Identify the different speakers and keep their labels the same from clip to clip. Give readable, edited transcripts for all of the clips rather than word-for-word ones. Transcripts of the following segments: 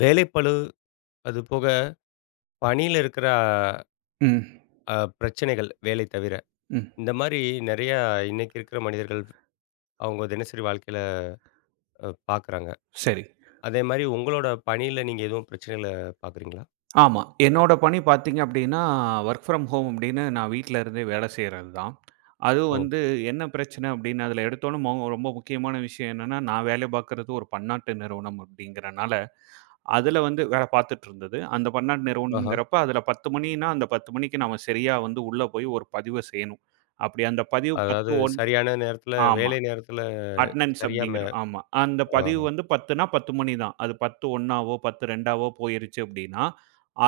Speaker 1: வேலைப்பளு, அதுபோக பணியில இருக்கிற
Speaker 2: ம்.
Speaker 1: அ பிரச்சனைகள், வேலை தவிர.
Speaker 2: ம்.
Speaker 1: இந்த மாரி நெறையா இன்னைக்கு இருக்கிற மனிதர்கள் அவங்க தினசரி வாழ்க்கையில பார்க்குறாங்க.
Speaker 2: சரி.
Speaker 1: அதே மாரி உங்களோட பணியில நீங்க எதுவும் பிரச்சனைகள பார்க்குறீங்களா?
Speaker 2: ஆமா. என்னோட பணி பார்த்தீங்க அப்டின்னா, வொர்க் ஃப்ரம் ஹோம் அப்டின்னு நான் வீட்ல இருந்தே வேலை செய்றது தான். அதுவும்
Speaker 1: ஓ!
Speaker 2: வந்து என்ன பிரச்சனை அப்டின்னா, அதில எடுத்தோனே ரொம்ப முக்கியமான விஷயம் என்னன்னா, நான் வேலை பார்க்குறது ஒரு பன்னாட்டு நிறுவனம் அப்டிங்கிறனால, அதில வந்து வேலை பார்த்துட்டு இருந்தது. அந்த பன்னாட்டு
Speaker 1: ஆஹா.
Speaker 2: நிறுவனம்ங்கிறப்ப அதில 10 மணின்னா, அந்த 10 மணிக்கு நாம சரியா வந்து உள்ள போய் ஒரு பதிவ செய்யணும். அப்டி அந்த பதிவு
Speaker 1: அதாவது
Speaker 2: 10:01
Speaker 1: சரியான நேரத்தில,
Speaker 2: ஆமா.
Speaker 1: வேலை நேரத்தில
Speaker 2: அட்டெண்டன்ஸ்
Speaker 1: சரியா
Speaker 2: அப்படிங்கிற
Speaker 1: மே
Speaker 2: ஆமா. அந்த
Speaker 1: ஆ.
Speaker 2: பதிவு வந்து 10ன்னா 10 மணி தான். அது 10:01வோ, 10:02வோ போயிருச்சு அப்படின்னா,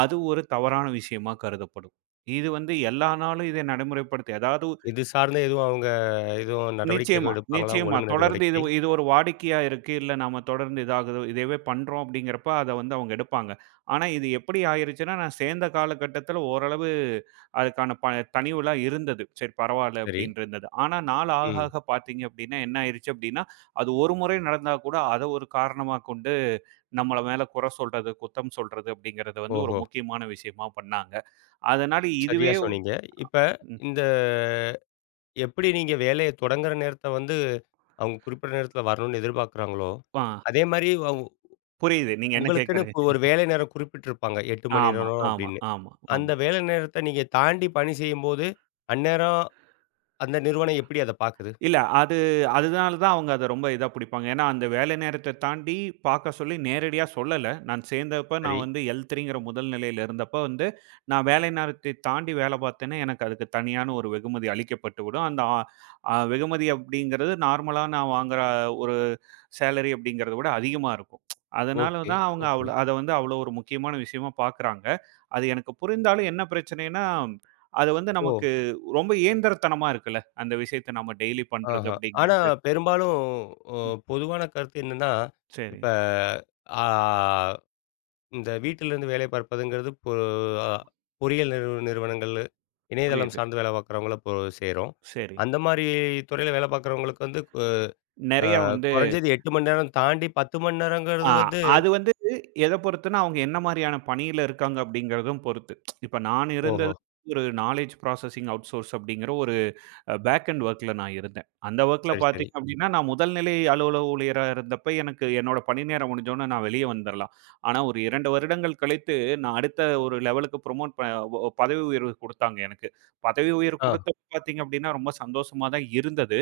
Speaker 2: அது ஒரு தவறான விஷயமா கருதப்படும். இது வந்து எல்லா நாளும் இதை நடைமுறைப்படுத்த ஏதாவது
Speaker 1: இது சார்ந்த எதுவும் அவங்க எதுவும் நடவடிக்கை
Speaker 2: நிச்சயமா,
Speaker 1: எதுவும் எடுப்பாங்களா?
Speaker 2: நிச்சயமா.
Speaker 1: ஒழுங்கு
Speaker 2: தொடர்ந்து இது
Speaker 1: நடவடிக்கை.
Speaker 2: இது ஒரு வாடிக்கையா இருக்கு. இல்ல நாம தொடர்ந்து இதாகுது. இதவே பண்றோம் அப்படிங்கிறப்ப அத வந்து அவங்க எடுப்பாங்க. ஆனா இது எப்படி ஆயிருச்சுன்னா, நான் சேர்ந்த காலகட்டத்தில ஓரளவு அதுக்கான ப தணிவுலாம் இருந்தது. சரி பரவால்ல
Speaker 1: சரி.
Speaker 2: அப்படின்னு இருந்தது. ஆனா நாள் ஆக
Speaker 1: ம்.
Speaker 2: ஆக பார்த்தீங்க அப்படின்னா, என்ன ஆயிருச்சு அப்படின்னா, அது ஒரு முறை நடந்தா கூட அத ஒரு காரணமா கொண்டு நம்மள மேல குறை சொல்றது, குத்தம் சொல்றது அப்படிங்கிறத வந்து ஒரு
Speaker 1: ஓஹோ!
Speaker 2: முக்கியமான விஷயமா பண்ணாங்க. அதனால
Speaker 1: சரியா சொன்னீங்க. இப்ப
Speaker 2: ம்.
Speaker 1: இந்த எப்படி நீங்க வேலைய தொடங்குற நேரத்த வந்து, அவங்க குறிப்பிட்ட நேரத்தில வரணும்னு எதிர்பார்க்குறாங்களோ,
Speaker 2: ஆ
Speaker 1: அதே மாரி அவ்
Speaker 2: புரியுது. நீங்க என்ன
Speaker 1: உங்களுக்குன்னு
Speaker 2: கேட்கறது.
Speaker 1: ஒரு வேலை நேரம் குறிப்பிட்டிருப்பாங்க. 8 மணி
Speaker 2: ஆமா,
Speaker 1: நேரம்
Speaker 2: ஆமா,
Speaker 1: அப்படின்னு.
Speaker 2: ஆமா,
Speaker 1: அந்த
Speaker 2: ஆமா.
Speaker 1: வேலை நேரத்த நீங்க தாண்டி பணி செய்யும்போது, அந்நேரம் அந்த நிறுவனம் எப்படி அத பார்க்குது?
Speaker 2: இல்ல. அதுனால தான் அவங்க அத ரொம்ப இதா பிடிப்பாங்க. ஏன்னா, அந்த வேலை நேரத்த தாண்டி பார்க்க சொல்லி நேரடியா சொல்லல. நான் சேர்ந்தப்ப
Speaker 1: சரி.
Speaker 2: நான் வந்து L3ங்கிற முதல் நிலையில இருந்தப்ப வந்து, நான் வேலை நேரத்தை தாண்டி வேலை பார்த்தேன்னா, எனக்கு அதுக்கு தனியான ஒரு வெகுமதி அளிக்கப்பட்டுவிடும். அந்த ஆ அ வெகுமதி அப்படிங்கிறது நார்மலா நான் வாங்குற ஒரு சேலரி அப்படிங்கிறத விட அதிகமா இருக்கும். அதனால
Speaker 1: ஓகே,
Speaker 2: தான் அவங்க அவ்ளோ
Speaker 1: ஓகே.
Speaker 2: அத வந்து அவ்ளோ ஒரு முக்கியமான விஷயமா பார்க்குறாங்க. அது எனக்கு புரிந்தாலும் என்ன பிரச்சனைன்னா, அது வந்து
Speaker 1: ஓ!
Speaker 2: நமக்கு ரொம்ப இயந்திரத்தனமா இருக்குல்ல. அந்த விஷயத்த நம்ம டெய்லி பண்றது
Speaker 1: ஆஹா. ஆனா
Speaker 2: அப்படிங்கிறது.
Speaker 1: பெரும்பாலும் அ
Speaker 2: ம்.
Speaker 1: பொதுவான கருத்து என்னன்னா,
Speaker 2: சரி.
Speaker 1: இப்ப ஆ இந்த வீட்டிலிருந்து வேலை பார்ப்பதுங்கிறது பொ அ பொறியியல் நிறுவனங்கள், இணையதளம்
Speaker 2: புரியுது.
Speaker 1: சார்ந்து வேலை பார்க்குறவங்கள இப்போ சேரும்.
Speaker 2: சரி.
Speaker 1: அந்த மாரி துறையில வேலை பார்க்குறவங்களுக்கு வந்து
Speaker 2: நெறையா வந்து
Speaker 1: குறைஞ்சது 8 மணி நேரம் தாண்டி 10 மணி
Speaker 2: ஆ
Speaker 1: நேரங்கிறது வந்து
Speaker 2: அது வந்து எத பொறுத்துன்னா, அவங்க என்ன மாரியான பணியில இருக்காங்க அப்படிங்கிறதும் பொறுத்து. இப்ப நான் இருந்தது
Speaker 1: ஓஹோ!
Speaker 2: ஒரு நாலேட்ஜ் ப்ராசஸிங் அவுட்சோர்ஸ் அப்படிங்கிற ஒரு பேக் அண்ட் வொர்க்ல நான் இருந்தேன். அந்த வொர்க்ல
Speaker 1: சரி, சரி.
Speaker 2: பார்த்தீங்க அப்படின்னா, நான் முதல் நிலை அலுவலக ஊழியரா இருந்தப்ப எனக்கு என்னோட பணி நேரம் முடிஞ்சோனே நான் வெளிய வந்துரலாம். ஆனா ஒரு 2 வருடங்கள் கழித்து நான் அடுத்த ஒரு லெவலுக்கு ப்ரமோட் ப ஒ பதவி உயர்வு குடுத்தாங்க எனக்கு. பதவி உயர்வு
Speaker 1: ஆ
Speaker 2: குடுத்தப்ப பார்த்தீங்க அப்படின்னா, ரொம்ப சந்தோஷமா தான் இருந்தது.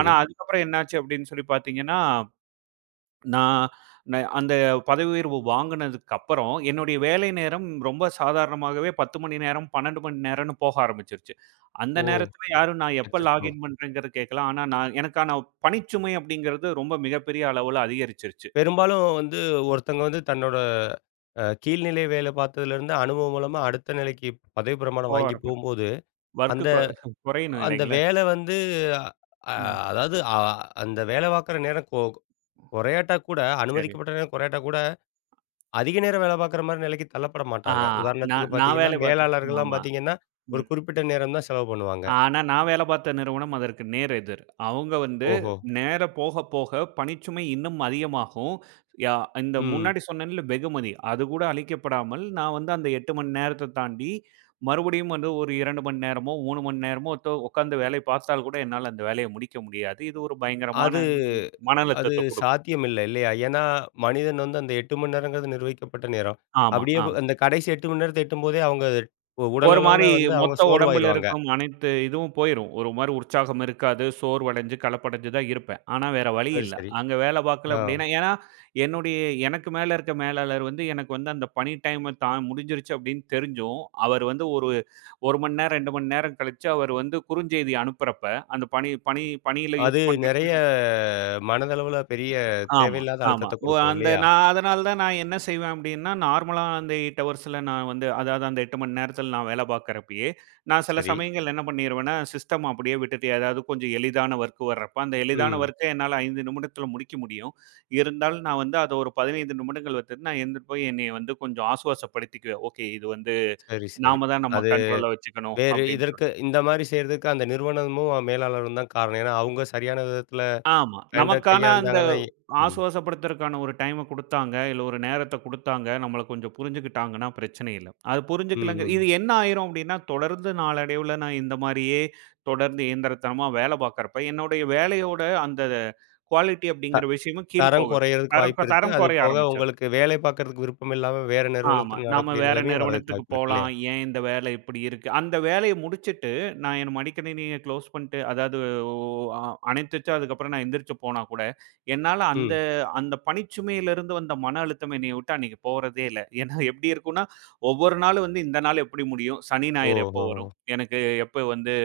Speaker 2: ஆனா அதுக்கப்புறம் என்னாச்சு அப்படின்னு சொல்லி பார்த்தீங்கன்னா நான் நான் அந்த பதவி உயர்வு வாங்குனதுக்கு அப்புறம், என்னுடைய வேலை நேரம் ரொம்ப சாதாரணமாகவே 10 மணி நேரம், 12 மணி நேரம்னு போக ஆரம்பிச்சுருச்சு. அந்த
Speaker 1: ஓ!
Speaker 2: நேரத்தில யாரும் நான் எப்ப
Speaker 1: அச்சச்சோ!
Speaker 2: லாகின் பண்றேங்கிறது கேட்கல. ஆனா, நான் எனக்கான பணிச்சுமை அப்படிங்கிறது ரொம்ப மிகப்பெரிய அளவுல அதிகரிச்சுருச்சு.
Speaker 1: பெரும்பாலும் வந்து ஒருத்தங்க வந்து தன்னோட கீழ்நிலை வேலை பார்த்ததுலேருந்து அனுபவம் மூலமா அடுத்த நிலைக்கு பதவி பிரமாணம்
Speaker 2: போக
Speaker 1: வாங்கி
Speaker 2: ஆரம்பி
Speaker 1: போம்போது,
Speaker 2: வொர்க்
Speaker 1: அந்த
Speaker 2: கொ குறையணும்
Speaker 1: அந்த
Speaker 2: இல்லைங்களா?
Speaker 1: வேலை வந்து அ
Speaker 2: ம்.
Speaker 1: அதாவது அந்த வேலை பார்க்குற நேரம் கொறையாட்டா கூட
Speaker 2: சரி.
Speaker 1: அனுமதிக்கப்பட்ட நேரம் கொறையாட்டா கூட, அதிக நேரம் வேலை பார்க்குற மாரி நிலைக்கு தள்ளப்பட
Speaker 2: ஆ
Speaker 1: மாட்டாங்க. உதாரணத்துக்கு
Speaker 2: நான் நான்
Speaker 1: பார்த்தீங்கன்னா,
Speaker 2: வேலை பார்த்தேன்.
Speaker 1: மேலாளர்கள்லாம்
Speaker 2: ஆமா.
Speaker 1: பார்த்தீங்கன்னா, ஒரு
Speaker 2: ம்.
Speaker 1: குறிப்பிட்ட நேரம் தான் செலவு பண்ணுவாங்க.
Speaker 2: ஆனா, நான் வேலை பார்த்த நிறுவனம் அதற்கு நேர் எதிர். அவங்க வந்து
Speaker 1: ஓஹோ!
Speaker 2: நேர போக போக பணிச்சுமை இன்னும் அதிகமாகும். யா இந்த
Speaker 1: ம்.
Speaker 2: முன்னாடி சொன்னேன்ல வெகுமதி, அது கூட அளிக்கப்படாமல் நான் வந்து அந்த 8 மணி நேரத்த தாண்டி மறுபடியும் வந்து ஒரு 2 மணி நேரமோ, 3 மணி நேரமோ உட்கார்ந்து வேலை பார்த்தால் கூட என்னால அந்த வேலைய முடிக்க முடியாது. இது ஒரு பயங்கரமான
Speaker 1: அது
Speaker 2: மன
Speaker 1: அது
Speaker 2: அழுத்தத்த குடுக்கும்.
Speaker 1: சாத்தியம் இல்ல இல்லையா? ஏன்னா, மனிதன் வந்து அந்த 8 மணி நேரங்கிறது நிர்வகிக்கப்பட்ட நேரம்.
Speaker 2: ஆமா.
Speaker 1: அப்படியே அந்த கடைசி 8 மணி நேரத்த எட்டும்போதே அவங்க
Speaker 2: ஒரு
Speaker 1: உடலளவுல
Speaker 2: மாரி
Speaker 1: வந்து அவங்க
Speaker 2: மொத்த உடம்புல
Speaker 1: சோர்வாயிருவாங்க.
Speaker 2: இருக்கும் அனைத்து இதுவும் போயிரும். ஒரு மாரி உற்சாகம் இருக்காது. சோர்வடைஞ்சு, கலப்படைஞ்சு தான் இருப்பேன். ஆனா வேற வழி
Speaker 1: சரி,
Speaker 2: இல்ல.
Speaker 1: சரி.
Speaker 2: அங்க வேல பார்க்கல
Speaker 1: ஆ.
Speaker 2: அப்டின்னா ஏன்னா, என்னுடைய எனக்கு மேல இருக்க மேலாளர் வந்து எனக்கு வந்து அந்த பணி டைம தான் முடிஞ்சிருச்சு அப்டின்னு தெரிஞ்சும், அவர் வந்து ஒரு 1 மணி நேரம், 2 மணி நேரம் கழிச்சு அவர் வந்து குறுஞ்செய்தி அனுப்புறப்ப, அந்த பணி பணி பணியில
Speaker 1: அது
Speaker 2: யூஸ்
Speaker 1: நெறைய
Speaker 2: பண்றதுக்கு
Speaker 1: மனதளவுல பெரிய
Speaker 2: ஆமா,
Speaker 1: தேவையில்லாத
Speaker 2: ஆமா.
Speaker 1: அழுத்தத்த குடுக்கும்
Speaker 2: அந்த
Speaker 1: இல்லையா?
Speaker 2: நான் அதனால தான் நான் என்ன செய்வேன் அப்டின்னா, நார்மலா அந்த 8 ஹவர்ஸ்ல நான் வந்து அதாவது அந்த 8 மணி நேரத்தில நான் வேலை பார்க்குறப்பயே, நான் சில
Speaker 1: சரி.
Speaker 2: சமயங்கள்ல என்ன பண்ணிருவேன்னா, சிஸ்டம் அப்படியே விட்டுட்டு ஏதாவது கொஞ்சம் எளிதான வொர்க் வர்றப்ப, அந்த எளிதான
Speaker 1: ம்.
Speaker 2: வொர்க்க என்னால 5 நிமிடத்தில முடிக்க முடியும். இருந்தாலும் நான் வந்து அத ஒரு 15 நிமிடங்கள் வச்சுட்டு நான் எழுந்துட்டு போய் என்னைய வந்து கொஞ்சம் ஆசுவாசப்படுத்திக்குவேன். ஓகே இது வந்து
Speaker 1: சரி, சரி.
Speaker 2: நாம தான் நம்ம
Speaker 1: அது
Speaker 2: கண்ட்ரோல்ல வச்சுக்கணும்
Speaker 1: வேறு
Speaker 2: அப்படின்னு சொல்லி.
Speaker 1: இதற்கு இந்த மாரி செய்றதுக்கு அந்த நிறுவனமும், மேலாளரும் தான் காரணம். ஏன்னா, அவங்க சரியான விதத்தில
Speaker 2: ஆமா. நமக்கான அந்த
Speaker 1: கையாண்டாங்கன்னா ம்,
Speaker 2: ஆசுவாசப்படுத்துறதுக்கான ஒரு டைம குடுத்தாங்க. இல்ல ஒரு நேரத்த குடுத்தாங்க. நம்மள கொஞ்சம் புரிஞ்சுக்கிட்டாங்கன்னா பிரச்சனை இல்ல. அது
Speaker 1: ம்,
Speaker 2: புரிஞ்சுக்கலங்க இது
Speaker 1: ம்.
Speaker 2: என்ன ஆயிரும் அப்டின்னா, தொடர்ந்து நாளடைவுல நான் இந்த மாரியே தொடர்ந்து இயந்திரத்தனமா வேல பார்க்கறப்ப, என்னுடைய வேலையோட அந்த குவாலிட்டி
Speaker 1: த
Speaker 2: அப்டிங்கிற விஷயமும் கீழ்
Speaker 1: தரம்
Speaker 2: போகுது.
Speaker 1: குறையறதுக்கு
Speaker 2: தரம்
Speaker 1: வாய்ப்பு இருக்கு.
Speaker 2: தரம்
Speaker 1: அது
Speaker 2: குறைய
Speaker 1: போக
Speaker 2: ஆரம்பிச்சிருது.
Speaker 1: உங்களுக்கு வேலை பார்க்கறதுக்கு விருப்பம் இல்லாம வேற
Speaker 2: ஆமா.
Speaker 1: நிறுவனத்தில
Speaker 2: நாம
Speaker 1: நடக்கூடிய
Speaker 2: வேற
Speaker 1: நிலைமையும் வர்றதுக்கு
Speaker 2: நிறுவனத்துக்கு
Speaker 1: வாய்ப்பு இருக்கு
Speaker 2: போலாம்.
Speaker 1: இல்லையா?
Speaker 2: ஏன் இந்த வேலை இப்படி இருக்கு? அந்த வேலைய முடிச்சுட்டு, நான் என் மடிக்கணினிய க்ளோஸ் பண்ணிட்டு, அதாவது ஒ அ அணைத்துட்டு அதுக்கப்புறம் நான் எந்திரிச்சு போனா கூட, என்னால அந்த
Speaker 1: ம்.
Speaker 2: அந்த பணிச்சுமையிலிருந்து வந்த மன அழுத்தம் என்னைய விட்டு அன்னைக்கு போறதே இல்ல. ஏன்னா எப்படி இருக்கும்னா, ஒவ்வொரு நாளும் வந்து இந்த நாள் எப்படி முடியும்? சனி, ஞாயிறு எப்போ
Speaker 1: ஓஹோ!
Speaker 2: வரும்? எனக்கு எப்போ வந்து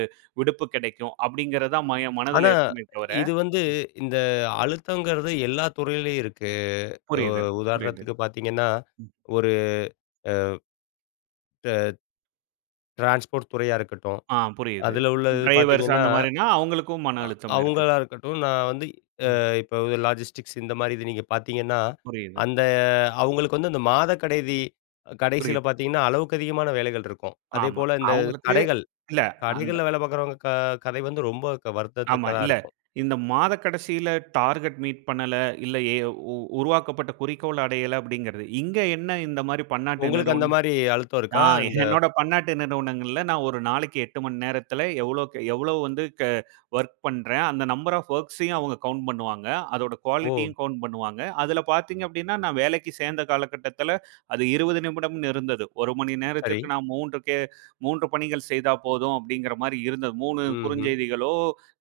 Speaker 2: விடுப்பு கிடைக்கும்? அப்படிங்கிறது தான் என்
Speaker 1: ஆனா,
Speaker 2: மனதில இருக்குமே தவிர
Speaker 1: இது வந்து
Speaker 2: ம்.
Speaker 1: இந்த அழுத்தங்கிறது எல்லா துறையிலயும் இருக்கு. ஒ
Speaker 2: புரியுது, புரியுது.
Speaker 1: உதாரணத்துக்கு பார்த்தீங்கன்னா,
Speaker 2: ம்.
Speaker 1: ஒரு ட டிரான்ஸ்போர்ட் துறையா இருக்கட்டும்,
Speaker 2: புரியுது.
Speaker 1: அதில உள்ளது
Speaker 2: டிரைவர்ஸ்
Speaker 1: பார்த்தீங்கன்னா
Speaker 2: அந்த மாரினா, அவங்களுக்கும் மன
Speaker 1: அ
Speaker 2: அழுத்தம் இருக்கு.
Speaker 1: அவங்களா இருக்கட்டும், நான் வந்து அ
Speaker 2: ம்.
Speaker 1: இப்போ லாஜிஸ்டிக்ஸ் இந்த மாரி இது நீங்க பார்த்தீங்கன்னா,
Speaker 2: புரியுது.
Speaker 1: அந்த அவங்களுக்கு வந்து அந்த மாத கடைசியில
Speaker 2: புரியுது.
Speaker 1: பார்த்தீங்கன்னா, அளவுக்கு அதிகமான வேலைகள் இருக்கும்.
Speaker 2: ஆமா.
Speaker 1: அதேபோல இந்த
Speaker 2: அவங்களுக்கு
Speaker 1: கடைகள்,
Speaker 2: இல்ல அந்த
Speaker 1: கடைகள்ல வேலை பார்க்குறவங்க கதை வந்து ரொம்ப
Speaker 2: ஆமா.
Speaker 1: வருந்தத்தக்கதா
Speaker 2: இல்ல.
Speaker 1: இருக்கும்.
Speaker 2: இந்த மாத கடைசியில டார்கெட் மீட் பண்ணல, இல்ல எ உ உருவாக்கப்பட்ட குறிக்கோள் அடையல அப்படிங்கிறது. இங்க என்ன இந்த மாரி பன்னாட்டு
Speaker 1: உங்களுக்கு அந்த
Speaker 2: நிறுவன
Speaker 1: மாரி அழுத்தம்
Speaker 2: ஆ
Speaker 1: இருக்கா? இந்த
Speaker 2: என்னோட பன்னாட்டு நிறுவனங்கள்ல நான் ஒரு நாளைக்கு 8 மணி நேரத்துல எவ்வளோக்கு எவ்வளோ வந்து வொர்க் பண்றேன். அந்த நம்பர் ஆஃப் வொர்க்ஸையும் அவங்க கவுண்ட் பண்ணுவாங்க. அதோட
Speaker 1: ஓ!
Speaker 2: குவாலிட்டியும் கவுண்ட் பண்ணுவாங்க. அதுல பார்த்தீங்க அப்டின்னா, நான் வேலைக்கு சேர்ந்த காலகட்டத்துல அது 20 நிமிடம்னு இருந்தது. 1 மணி
Speaker 1: சரி.
Speaker 2: நேரத்திற்கு நான் 3 பணிகள் செய்தா போதும் அப்படிங்கிற மாரி இருந்தது. 3
Speaker 1: ம்ஹ்ம்,
Speaker 2: குறுஞ்செய்திகளோ,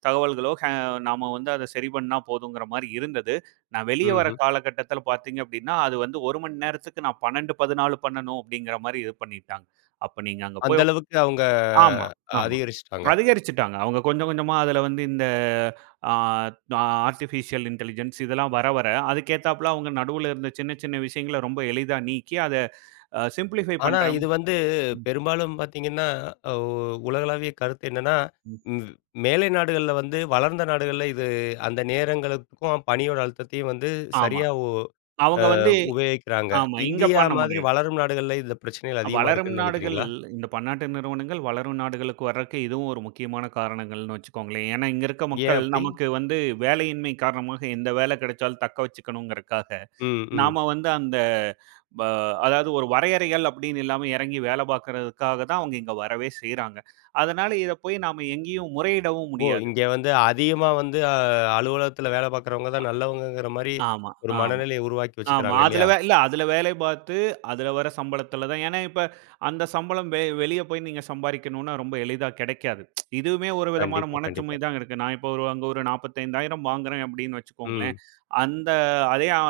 Speaker 2: தகவல்களோ நாம வந்து அத சரி பண்ணா போதுங்கிற மாரி இருந்தது. நான் வெளிய வர
Speaker 1: ம்ஹ்ம்.
Speaker 2: காலகட்டத்தில பார்த்தீங்க அப்டின்னா, அது வந்து 1 மணி நேரத்துக்கு நான் 12, 14 பண்ணணும் அப்டிங்கிற மாரி இது பண்ணிட்டாங்க. அப்ப நீங்க அங்க
Speaker 1: அந்த
Speaker 2: போய் உக்-
Speaker 1: அளவுக்கு அவங்க
Speaker 2: ஆமா, ஆமா.
Speaker 1: அதிகரிச்சுட்டாங்க.
Speaker 2: அதிகரிச்சுட்டாங்க. அவங்க கொஞ்சம் கொஞ்சமா அதுல வந்து இந்த ஆ ஆர்டிஃபிஷியல் இன்டெலிஜென்ஸ் இதெல்லாம் வர வர, அதுக்கேத்தாப்ல அவங்க நடுவுல இருந்த சின்ன சின்ன விஷயங்கள ரொம்ப எளிதா நீக்கி அத சிம்ப்ளிஃபை
Speaker 1: ஆனா,
Speaker 2: பண்ற
Speaker 1: இது வந்து பெரும்பாலும் பார்த்தீங்கன்னா, அ ஒ உலகளாவிய கருத்து என்னன்னா,
Speaker 2: ம்.
Speaker 1: ம் மேலை நாடுகள்ல வந்து வளர்ந்த நாடுகள்ல இது அந்த நேரங்களுக்கும் பணியோட அழுத்தத்தையும் வந்து
Speaker 2: ஆமா.
Speaker 1: சரியா ஒ அ
Speaker 2: அவங்க வந்து
Speaker 1: உபயோகிக்கிறாங்க.
Speaker 2: ஆமா. இங்க
Speaker 1: இந்தியா
Speaker 2: பண்ண
Speaker 1: மாதிரி
Speaker 2: முடியாது.
Speaker 1: வளரும் நாடுகள்ல இந்த பிரச்சனைகள் அதிகமா
Speaker 2: வளரும்
Speaker 1: இருக்குன்னு
Speaker 2: நாடுகள்
Speaker 1: நினைக்கிறீங்களா?
Speaker 2: இந்த பன்னாட்டு நிறுவனங்கள் வளரும் நாடுகளுக்கு வர்றதுக்கு இதுவும் ஒரு முக்கியமான காரணங்கள்னு வச்சுக்கோங்களேன். ஏன்னா, இங்க இருக்க
Speaker 1: ஏன்
Speaker 2: மக்கள்
Speaker 1: அப்படி?
Speaker 2: நமக்கு வந்து வேலையின்மை காரணமாக எந்த வேலை கிடைச்சாலும் தக்க வச்சுக்கணுங்கிறதுக்காக,
Speaker 1: ம், ம்.
Speaker 2: நாம வந்து அந்த ப அதாவது ஒரு வரையறைகள் அப்படின்னு இல்லாம இறங்கி வேலை பார்க்கறதுக்காக தான் அவங்க இங்க வரவே செய்றாங்க. அதனால இத போய் நாம எங்கேயும் முறையிடவும்
Speaker 1: ஓ!
Speaker 2: முடியாது.
Speaker 1: இங்க வந்து அதிகமா வந்து அலுவலகத்துல வேலை பார்க்குறவங்க தான் நல்லவங்கங்கிற மாரி
Speaker 2: ஆமா,
Speaker 1: ஒரு
Speaker 2: ஆமா.
Speaker 1: மனநிலைய உருவாக்கி
Speaker 2: ஆமா.
Speaker 1: வச்சுக்கிறாங்க
Speaker 2: அதுல
Speaker 1: இல்லையா?
Speaker 2: வே இல்ல அதுல வேலை பார்த்து, அதுல வர சம்பளத்துல தான் ஏன்னா இப்ப அந்த சம்பளம் வெளிய போய் நீங்க சம்பாரிக்கணும்னா ரொம்ப எளிதா கிடைக்காது. இதுவுமே ஒரு விதமான
Speaker 1: கண்டிப்பா,
Speaker 2: மனச்சுமை
Speaker 1: கண்டிப்பா.
Speaker 2: தான் இருக்கு. நான் இப்போ ஒரு அங்க ஒரு 45,000 வாங்குறேன் அப்படின்னு வச்சுக்கோங்களேன்.
Speaker 1: ம்.
Speaker 2: அந்த அதே அ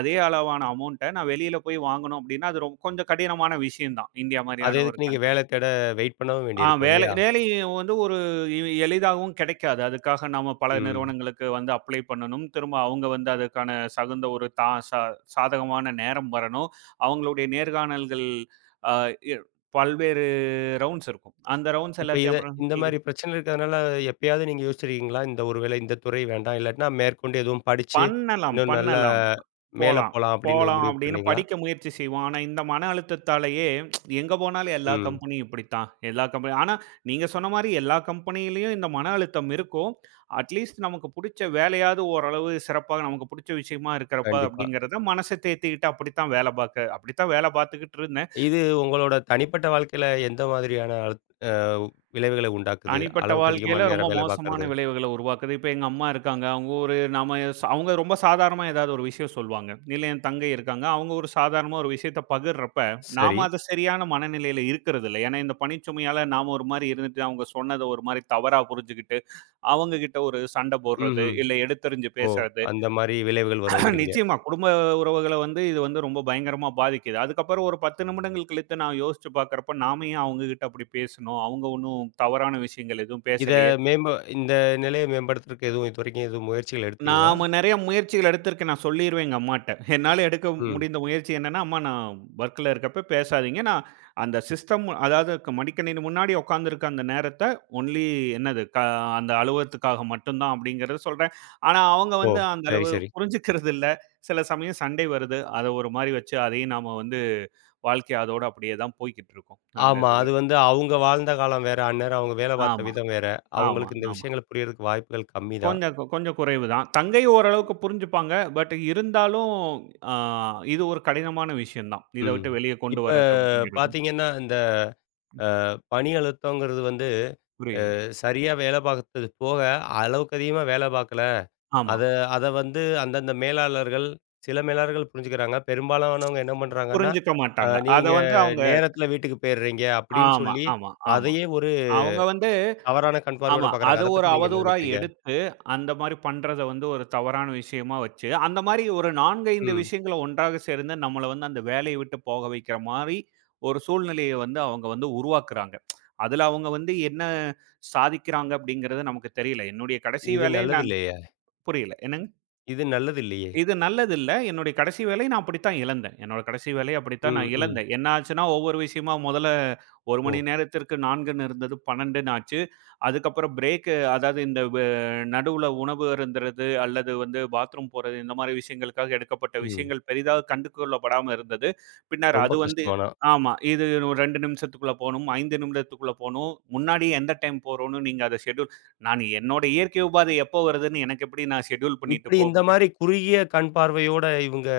Speaker 2: அதே அளவான அமௌண்ட்ட நான் வெளியில போய் வாங்கணும் அப்படின்னா, அது கொஞ்சம் கடினமான விஷயம் தான். இந்தியா
Speaker 1: அது
Speaker 2: மாரியான ஒரு
Speaker 1: எதுக்கு நீங்க
Speaker 2: கன்ட்ரில.
Speaker 1: வேலை தேட வெயிட் பண்ணவும்
Speaker 2: ஆ
Speaker 1: வேண்டியிருக்கும்
Speaker 2: வேலை
Speaker 1: இல்லையா?
Speaker 2: வேலை வந்து ஒரு எளிதாகவும் கிடைக்காது. அதுக்காக நாம பல
Speaker 1: ம்.
Speaker 2: நிறுவனங்களுக்கு வந்து அப்ளை பண்ணணும். திரும்ப அவங்க வந்து அதுக்கான தகுந்த ஒரு தா சா சாதகமான நேரம் வரணும். அவங்களுடைய நேர்காணல்கள் அ இ பல்வேறு ரவுண்ட்ஸ் இருக்கும். அந்த ரவுண்ட்ஸ்
Speaker 1: இப்ப
Speaker 2: எல்லாத்தையும்
Speaker 1: இத
Speaker 2: அப்புறம்
Speaker 1: இந்த மாரி
Speaker 2: உங்களுக்கு-
Speaker 1: பிரச்சனை இருக்கிறதுனால, எப்பயாவது நீங்க யோசிச்சிருக்கீங்களா? இந்த ஒரு வேளை இந்த துறை வேண்டாம். இல்லாட்டினா மேற்கொண்டு எதுவும் படிச்சு,
Speaker 2: பண்ணலாம்,
Speaker 1: இன்னும் நல்ல
Speaker 2: பண்ணலாம்.
Speaker 1: மேல
Speaker 2: போலாம்.
Speaker 1: போலாம் அப்படின்னு
Speaker 2: போலாம்
Speaker 1: முடிவு
Speaker 2: அப்படின்னு
Speaker 1: பண்ணீங்களா?
Speaker 2: படிக்க முயற்சி செய்வோம். ஆனா, இந்த மன அழுத்தத்தாலேயே எங்க போனாலும் எல்லா
Speaker 1: ம்.
Speaker 2: கம்பெனியும் இப்படித்தான். எல்லா கம்பெனி ஆனா, நீங்க சொன்ன மாரி எல்லா கம்பெனியிலயும் இந்த மன அழுத்தம் இருக்கும். அட்லீஸ்ட் நமக்கு புடிச்ச வேலையாவது ஓரளவு சிறப்பா நமக்கு புடிச்ச விஷயமா இருக்கிறப்ப
Speaker 1: கண்டிப்பா.
Speaker 2: அப்படிங்கிறத மனச தேத்திக்கிட்டு அப்படித்தான் வேலை பாக்க அப்படித்தான் வேலை பாத்துக்கிட்டு இருந்தேன்.
Speaker 1: இது உங்களோட தனிப்பட்ட வாழ்க்கையில எந்த மாதிரியான அழு அ விளைவுகளை உண்டாக்குது?
Speaker 2: தனிப்பட்ட
Speaker 1: அளவுக்கு
Speaker 2: வாழ்க்கையில
Speaker 1: அதிகமான
Speaker 2: ரொம்ப
Speaker 1: நேரம் வேலை
Speaker 2: மோசமான
Speaker 1: பார்க்கறது.
Speaker 2: விளைவுகள உருவாக்குது. இப்ப எங்க அம்மா இருக்காங்க. அவங்க ரொம்ப சாதாரணமா ஏதாவது ஒரு விஷயம் சொல்வாங்க. இல்ல என் தங்கை இருக்காங்க. அவங்க ஒரு சாதாரணமா ஒரு விஷயத்த பகிர்றப்ப,
Speaker 1: சரி.
Speaker 2: நாம அது சரியான மனநிலையில இருக்கிறதில்ல. ஏன்னா இந்த பணிச்சுமையால நாம ஒரு மாரி இருந்துட்டு, அவங்க சொன்னத ஒரு மாரி தவறா புரிஞ்சுகிட்டு, அவங்க கிட்ட ஒரு சண்டை போடுறது,
Speaker 1: ம்ஹ்ம்.
Speaker 2: இல்ல எடுத்தெறிஞ்சு
Speaker 1: ஓ!
Speaker 2: பேசுறது.
Speaker 1: அந்த மாரி விளைவுகள் வருங்கிறீங்க.
Speaker 2: நிச்சயமா குடும்ப உறவுகள வந்து இது வந்து ரொம்ப பயங்கரமா பாதிக்குது. அதுக்கப்புறம் ஒரு 10 நிமிடங்கள் கழித்து நான் யோசிச்சு பார்க்கிறப்ப, நாம ஏன் அவங்க கிட்ட அப்படி பேசணும்? அவங்க ஒண்ணும் தவறான விஷயங்கள் எதுவும்
Speaker 1: இத
Speaker 2: பேசலையே!
Speaker 1: மேம்ப இந்த நிலைய மேம்படுத்துறதுக்கு எதுவும் இதுவரைக்கும் எதுவும் முயற்சிகள் எடுத்தீங்களா?
Speaker 2: நாம நெறைய முயற்சிகள் எடுத்திருக்கேன். நான் சொல்லிருவேன் எங்க அம்மாட்ட. என்னால எடுக்க
Speaker 1: ம்.
Speaker 2: முடிந்த முயற்சி என்னன்னா, "அம்மா நான் வொர்க்ல இருக்கப்ப பேசாதீங்க. நான் அந்த சிஸ்டம் அதாவது மடிக்கணினி முன்னாடி உட்கார்ந்திருக்க அந்த நேரத்த ஒன்லி என்னது க அந்த அலுவலகத்துக்காக மட்டும் தான்" அப்படிங்கிறத சொல்றேன். ஆனா அவங்க
Speaker 1: ஓ!
Speaker 2: வந்து அந்த
Speaker 1: சரி,
Speaker 2: அளவு
Speaker 1: சரி.
Speaker 2: புரிஞ்சுக்கிறது இல்ல. சில சமயம் சண்டை வருது. அத ஒரு மாரி வச்சு அதையும் நாம வந்து வாழ்க்கை அதோட அப்படியே தான் போய்க்கிட்டு இருக்கும். அந்த
Speaker 1: ஆமா.
Speaker 2: இதுல.
Speaker 1: அது வந்து அவங்க வாழ்ந்த காலம் வேற, அந்நேரம் அவங்க வேலை பார்த்த
Speaker 2: ஆமா,
Speaker 1: விதம் வேற.
Speaker 2: ஆமா,
Speaker 1: அவங்களுக்கு இந்த
Speaker 2: ஆமா.
Speaker 1: விஷயங்கள் புரியறதுக்கு வாய்ப்புகள் கம்மி தான்.
Speaker 2: கொஞ்சம் குறைவு தான். தங்கை ஓரளவுக்கு புரிஞ்சுப்பாங்க. பட் இருந்தாலும் அ இது ஒரு கடினமான விஷயம் தான். இத
Speaker 1: ம்.
Speaker 2: விட்டு வெளிய கொண்டு
Speaker 1: இப்ப
Speaker 2: வர்றது அப்படிங்கிறது.
Speaker 1: பார்த்தீங்கன்னா, இந்த பணி அழுத்தங்கிறது வந்து
Speaker 2: புரியுது.
Speaker 1: சரியா வேலை பார்த்தது போக, அளவுக்கு அதிகமா வேலை பார்க்கல.
Speaker 2: ஆமா.
Speaker 1: அத அத வந்து அந்தந்த மேலாளர்கள், சில மேலாளர்கள் புரிஞ்சுக்கிறாங்க. பெரும்பாலானவங்க என்ன பண்றாங்கன்னா,
Speaker 2: புரிஞ்சுக்க மாட்டாங்க. அத
Speaker 1: நீங்க
Speaker 2: வந்து அவங்க
Speaker 1: நேரத்தில வீட்டுக்கு போயிடுறீங்க அப்படின்னு
Speaker 2: ஆமா,
Speaker 1: சொல்லி,
Speaker 2: ஆமா, ஆமா.
Speaker 1: அதையே ஒரு
Speaker 2: அவங்க வந்து
Speaker 1: தவறான
Speaker 2: ஆமா.
Speaker 1: கண்பார்வையோட
Speaker 2: அத
Speaker 1: பார்க்குறாங்க. அத
Speaker 2: ஒரு
Speaker 1: பத்தி நீங்க என்ன
Speaker 2: அவதூறா
Speaker 1: நினைக்கிறீங்க?
Speaker 2: எடுத்து, அந்த மாரி பண்றத வந்து ஒரு தவறான விஷயமா வச்சு, அந்த மாரி ஒரு 4, 5
Speaker 1: ம்.
Speaker 2: விஷயங்கள ஒன்றாக சேர்ந்து நம்மள வந்து அந்த வேலைய விட்டு போக வைக்கிற மாரி, ஒரு சூழ்நிலைய வந்து அவங்க வந்து உருவாக்குறாங்க. அதுல அவங்க வந்து என்ன சாதிக்கிறாங்க அப்படிங்கிறது நமக்கு தெரியல. என்னுடைய கடைசி
Speaker 1: இது
Speaker 2: வேலை
Speaker 1: நல்லது
Speaker 2: நான்
Speaker 1: இல்லையே!
Speaker 2: புரியல. என்னங்க?
Speaker 1: இது நல்லது இல்லையே!
Speaker 2: இது நல்லதில்ல. என்னுடைய கடைசி வேலை நான் அப்படித்தான் இழந்தேன். என்னோட கடைசி வேலைய அப்படித்தான்
Speaker 1: ம்,
Speaker 2: நான்
Speaker 1: ம்.
Speaker 2: இழந்தேன். என்ன ஆச்சுன்னா, ஒவ்வொரு விஷயமா முதல்ல 1
Speaker 1: ஓ!
Speaker 2: மணி நேரத்திற்கு 4ன்னு இருந்தது 12ன்னு ஆச்சு. அதுக்கப்புறம் பிரேக்கு அதாவது இந்த வ நடுவுல உணவு அருந்துறது அல்லது வந்து பாத்ரூம் போறது இந்த மாரி விஷயங்களுக்காக எடுக்கப்பட்ட
Speaker 1: ம்.
Speaker 2: விஷயங்கள் பெரிதாக கண்டுகொள்ளப்படாம இருந்தது. பின்னர்
Speaker 1: ரொம்ப
Speaker 2: அது வந்து
Speaker 1: கஷ்டம் ஆனா.
Speaker 2: ஆமா. இது ஒரு 2 நிமிஷத்துக்குள்ள போணும். 5 நிமிடத்துக்குள்ள போணும். முன்னாடி எந்த டைம் போறோம்னு நீங்க அத ஷெட்யூல் நான் என்னோட இயற்கை உபாதை எப்போ வருதுன்னு எனக்கு எப்படி நான் ஷெட்யூல் பண்ணிட்டு
Speaker 1: இப்படி
Speaker 2: போ
Speaker 1: இந்த
Speaker 2: முடியும்?
Speaker 1: மாரி குறுகிய கண் பார்வையோட இவங்க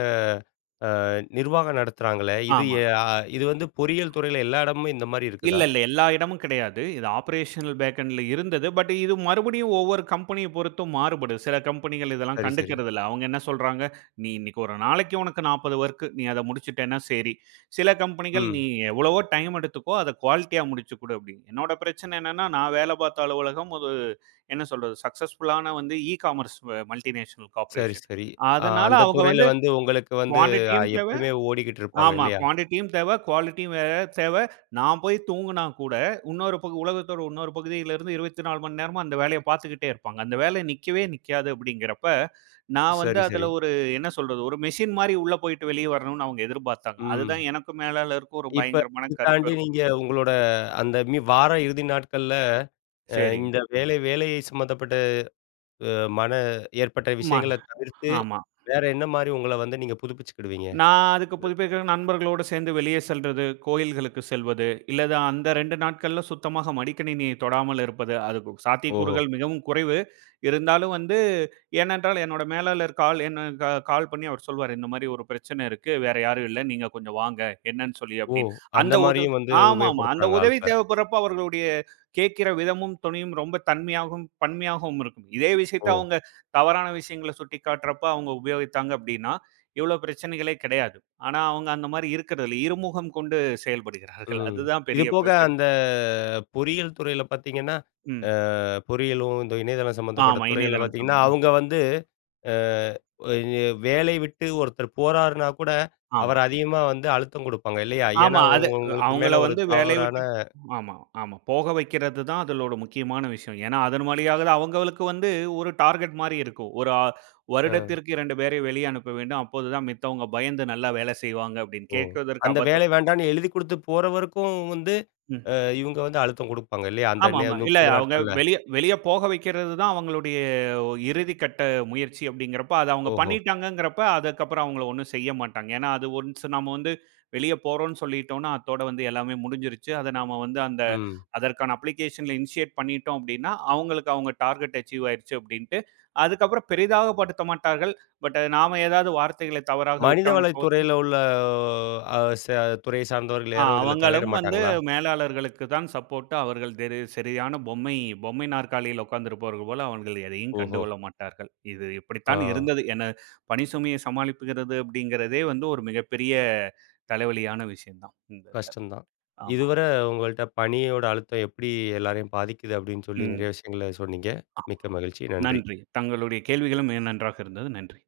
Speaker 1: அ நிர்வாகம் நடத்துறாங்களே, இது
Speaker 2: ஆமா.
Speaker 1: எ அ இது வந்து பொறியியல் துறையில எல்லா இடமுமே இந்த மாரி
Speaker 2: இல்ல,
Speaker 1: இருக்குதா?
Speaker 2: இல்ல. எல்லா இடமும் கிடையாது. இது ஆப்பரேஷனல் பேக்கெண்ட்ல இருந்தது. பட் இது மறுபடியும் ஒவ்வொரு கம்பெனிய பொறுத்தும் மாறுபடும். சில கம்பெனிகள் இதெல்லாம்
Speaker 1: சரி, சரி.
Speaker 2: கண்டுக்கிறதில்ல. அவங்க என்ன சொல்றாங்க, "நீ இன்னைக்கு ஒரு நாளைக்கு உனக்கு 40 வொர்க். நீ அத முடிச்சுட்டேன்னா சரி. சில கம்பெனிகள் நீ
Speaker 1: ம்.
Speaker 2: எவ்வளவோ டைம் எடுத்துக்கோ. அத குவாலிட்டியா முடிச்சு குடு" அப்படின்னு. என்னோட பிரச்சனை என்னன்னா, நான் வேலை பார்த்த அலுவலகம் ஒரு என்ன சொல்றது? சக்சஸ்ஃபுல்லான வந்து இ-காமர்ஸ் மல்டிநேஷனல்
Speaker 1: சரி,
Speaker 2: கார்ப்பரேஷன்.
Speaker 1: சரி.
Speaker 2: அதனால
Speaker 1: அந்த
Speaker 2: அவங்க
Speaker 1: துறையில
Speaker 2: வந்து
Speaker 1: வந்து உங்களுக்கு வந்து
Speaker 2: குவான்டிட்டியும் தேவ
Speaker 1: எப்பயுமே ஓடிக்கிட்டு இருப்பாங்க
Speaker 2: ஆமா.
Speaker 1: இல்லையா?
Speaker 2: குவான்டிட்டியும் தேவ, குவாலிட்டியும் வேற தேவ. நான் போய் தூங்குனா கூட, இன்னொரு பகு உலகத்தோட இன்னொரு பகுதியிலிருந்து 24 மணி நேரமும் அந்த வேலைய பார்த்துக்கிட்டே இருப்பாங்க. அந்த வேலை நிக்கவே நிக்காது அப்படிங்கிறப்ப, நான் வந்து
Speaker 1: சரி,
Speaker 2: அதுல
Speaker 1: சரி.
Speaker 2: ஒரு என்ன சொல்றது, ஒரு மெஷின் மாரி உள்ள போயிட்டு வெளிய வரணும்னு அவங்க எதிர்பார்த்தாங்க. அதுதான்
Speaker 1: ம்.
Speaker 2: எனக்கும் மேலாளருக்கும் ஒரு
Speaker 1: இப்ப
Speaker 2: பயங்கரமான
Speaker 1: இது
Speaker 2: கருத்து
Speaker 1: தாண்டி
Speaker 2: வேறுபாடு.
Speaker 1: நீங்க உங்களோட அந்த மி வார இறுதி நாட்கள்ல,
Speaker 2: சரி.
Speaker 1: இந்த வேலை வேலை சம்மந்தப்பட்ட அ மன ஏற்பட்ட
Speaker 2: ஆமா,
Speaker 1: விஷயங்கள தவிர்த்து
Speaker 2: ஆமா.
Speaker 1: வேற என்ன மாரி உங்கள வந்து நீங்க புதுப்பிச்சுக்கிடுவீங்க?
Speaker 2: நான் அதுக்கு புதுப்பிக்கிற நண்பர்களோடு சேர்ந்து வெளியே செல்றது, கோயில்களுக்கு செல்வது, இல்லது அந்த 2 நாட்கள்ல சுத்தமாக மடிக்கணினியை தொடாமல் இருப்பது. அதுக்கு
Speaker 1: ஓஹோ!
Speaker 2: சாத்தியக்கூறுகள் மிகவும் குறைவு. இருந்தாலும் வந்து ஏனென்றால் என்னோட மேலாளர் கால் என்ன கா கால் பண்ணி அவர் சொல்வாரு, "இந்த மாரி ஒரு பிரச்சனை இருக்கு. வேற யாரும் இல்ல. நீங்க கொஞ்சம் வாங்க. என்னன்னு சொல்லி"
Speaker 1: ஓ!
Speaker 2: அப்படின்னு.
Speaker 1: அந்த
Speaker 2: அந்த உத
Speaker 1: மாரியும் வந்து
Speaker 2: ஆமாமா. அந்த
Speaker 1: உபயோகப்படுத்துறாங்க
Speaker 2: உதவி
Speaker 1: ஆட்கள்.
Speaker 2: தேவைப்படுறப்ப அவர்களுடைய கேட்கிற விதமும், துணியும் ரொம்ப தன்மையாகவும், பன்மையாகவும் இருக்கும். இதே விஷயத்த
Speaker 1: ஓ!
Speaker 2: அவங்க தவறான விஷயங்கள சுட்டிக்காட்டுறப்ப அவங்க உபயோகித்தாங்க அப்படின்னா, இவ்வளோ பிரச்சனைகளே கிடையாது. ஆனா, அவங்க அந்த மாரி இருக்கிறதில்ல. இருமுகம் கொண்டு செயல்படுகிறார்கள்.
Speaker 1: ம்.
Speaker 2: அதுதான்
Speaker 1: இது
Speaker 2: பெரிய
Speaker 1: போக
Speaker 2: பிரச்சனை.
Speaker 1: அந்த பொறியியல் துறையில பார்த்தீங்கன்னா,
Speaker 2: ம்.
Speaker 1: அ பொறியியலும், இந்த இணையதளம் சம்மந்தப்பட்ட
Speaker 2: ஆமா.
Speaker 1: துறைகள்ல
Speaker 2: இணையதளம்
Speaker 1: பார்த்தீங்கன்னா,
Speaker 2: சொந்தம். ம்.
Speaker 1: அவங்க வந்து அ எ வேலை விட்டு ஒருத்தர் போறாருன்னா கூட,
Speaker 2: ஆமா.
Speaker 1: அவர அதிகமா வந்து அழுத்தம் குடுப்பாங்க இல்லையா?
Speaker 2: ஆமா.
Speaker 1: ஏன்னா, உங்களுக்கு
Speaker 2: அவங்கள
Speaker 1: மேல ஒரு
Speaker 2: வந்து வேலைய
Speaker 1: தவறான
Speaker 2: விட்டு ஆமா, ஆமா. போக வைக்கிறது தான் அதலோட முக்கியமான விஷயம். ஏன்னா, அதன் வழியாக தான் அவங்களுக்கு வந்து ஒரு டார்கெட் மாரி இருக்கும். ஒரு அ
Speaker 1: அ
Speaker 2: வருடத்திற்கு 2 பேரை வெளிய அனுப்ப வேண்டும். அப்போது தான் மித்தவங்க பயந்து நல்லா வேலை செய்வாங்க அப்படின்னு
Speaker 1: ஓ!
Speaker 2: கேட்கிறதற்கு
Speaker 1: அந்த வேலை
Speaker 2: அபத்திரம்.
Speaker 1: வேண்டான்னு எழுதி குடுத்து போறவருக்கும் வந்து,
Speaker 2: ம்.
Speaker 1: இவங்க வந்து அழுத்தம் குடுப்பாங்க இல்லையா? அந்த நே
Speaker 2: ஆமாமா. இல்ல
Speaker 1: 30
Speaker 2: அவங்க
Speaker 1: நாட்கள்ல.
Speaker 2: வெளிய வெளிய போக வைக்கிறது தான் அவங்களுடைய இறுதி கட்ட முயற்சி அப்படிங்கிறப்ப, அத அவங்க
Speaker 1: ஓஹோ!
Speaker 2: பண்ணிட்டாங்கங்கிறப்ப, அதுக்கப்புறம் அவங்கள ஒண்ணும் செய்ய மாட்டாங்க. ஏன்னா, அது ஒன்ஸ் நாம வந்து வெளிய போறோம்ன்னு சொல்லிட்டோம்னா, அத்தோட வந்து எல்லாமே முடிஞ்சிருச்சு. அத நாம வந்து அந்த
Speaker 1: ம்.
Speaker 2: அதற்கான அப்ளிகேஷன்ல இனிஷியேட் பண்ணிட்டோம் அப்படின்னா, அவங்களுக்கு அவங்க டார்கெட் அச்சீவ் ஆயிருச்சு அப்படின்ட்டு, அதுக்கப்புறம் பெரிதாக படுத்த மாட்டார்கள். பட் நாம ஏதாவது வார்த்தைகளை தவறாக விட்டோம்னோ
Speaker 1: மனிதவளத்துறையில உள்ள அ ச துறை சார்ந்தவர்கள் யாரும் இதில தலையிட
Speaker 2: அவங்களும் வந்து
Speaker 1: மாட்டாங்களா?
Speaker 2: மேலாளர்களுக்கு தான் சப்போர்ட்டா அவர்கள் தெரி சரியான பொம்மை பொம்மை நாற்காலியில் உட்கார்ந்திருப்பவர்கள் போல அவர்கள் எதையும்
Speaker 1: ஓஹோ!
Speaker 2: கண்டுகொள்ள மாட்டார்கள். இது
Speaker 1: ஆ
Speaker 2: இப்படித்தான் இருந்தது. பணி சுமையை சமாளிப்புகிறது அப்படிங்கிறதே வந்து ஒரு மிகப்பெரிய தலைவலியான விஷயம் தான் இந்த இதுல.
Speaker 1: கஷ்டம் தான்.
Speaker 2: ஆமா.
Speaker 1: இதுவரை உங்கள்ட்ட பணியோட அழுத்தம் எப்படி எல்லாரையும் பாதிக்குது அப்படின்னு சொல்லி
Speaker 2: ம்.
Speaker 1: நிறைய விஷயங்கள சொன்னீங்க.
Speaker 2: ஆ
Speaker 1: மிக்க மகிழ்ச்சி. நன்றி.
Speaker 2: நன்றி. தங்களுடைய கேள்விகளும் மிக நன்றாக இருந்தது. நன்றி.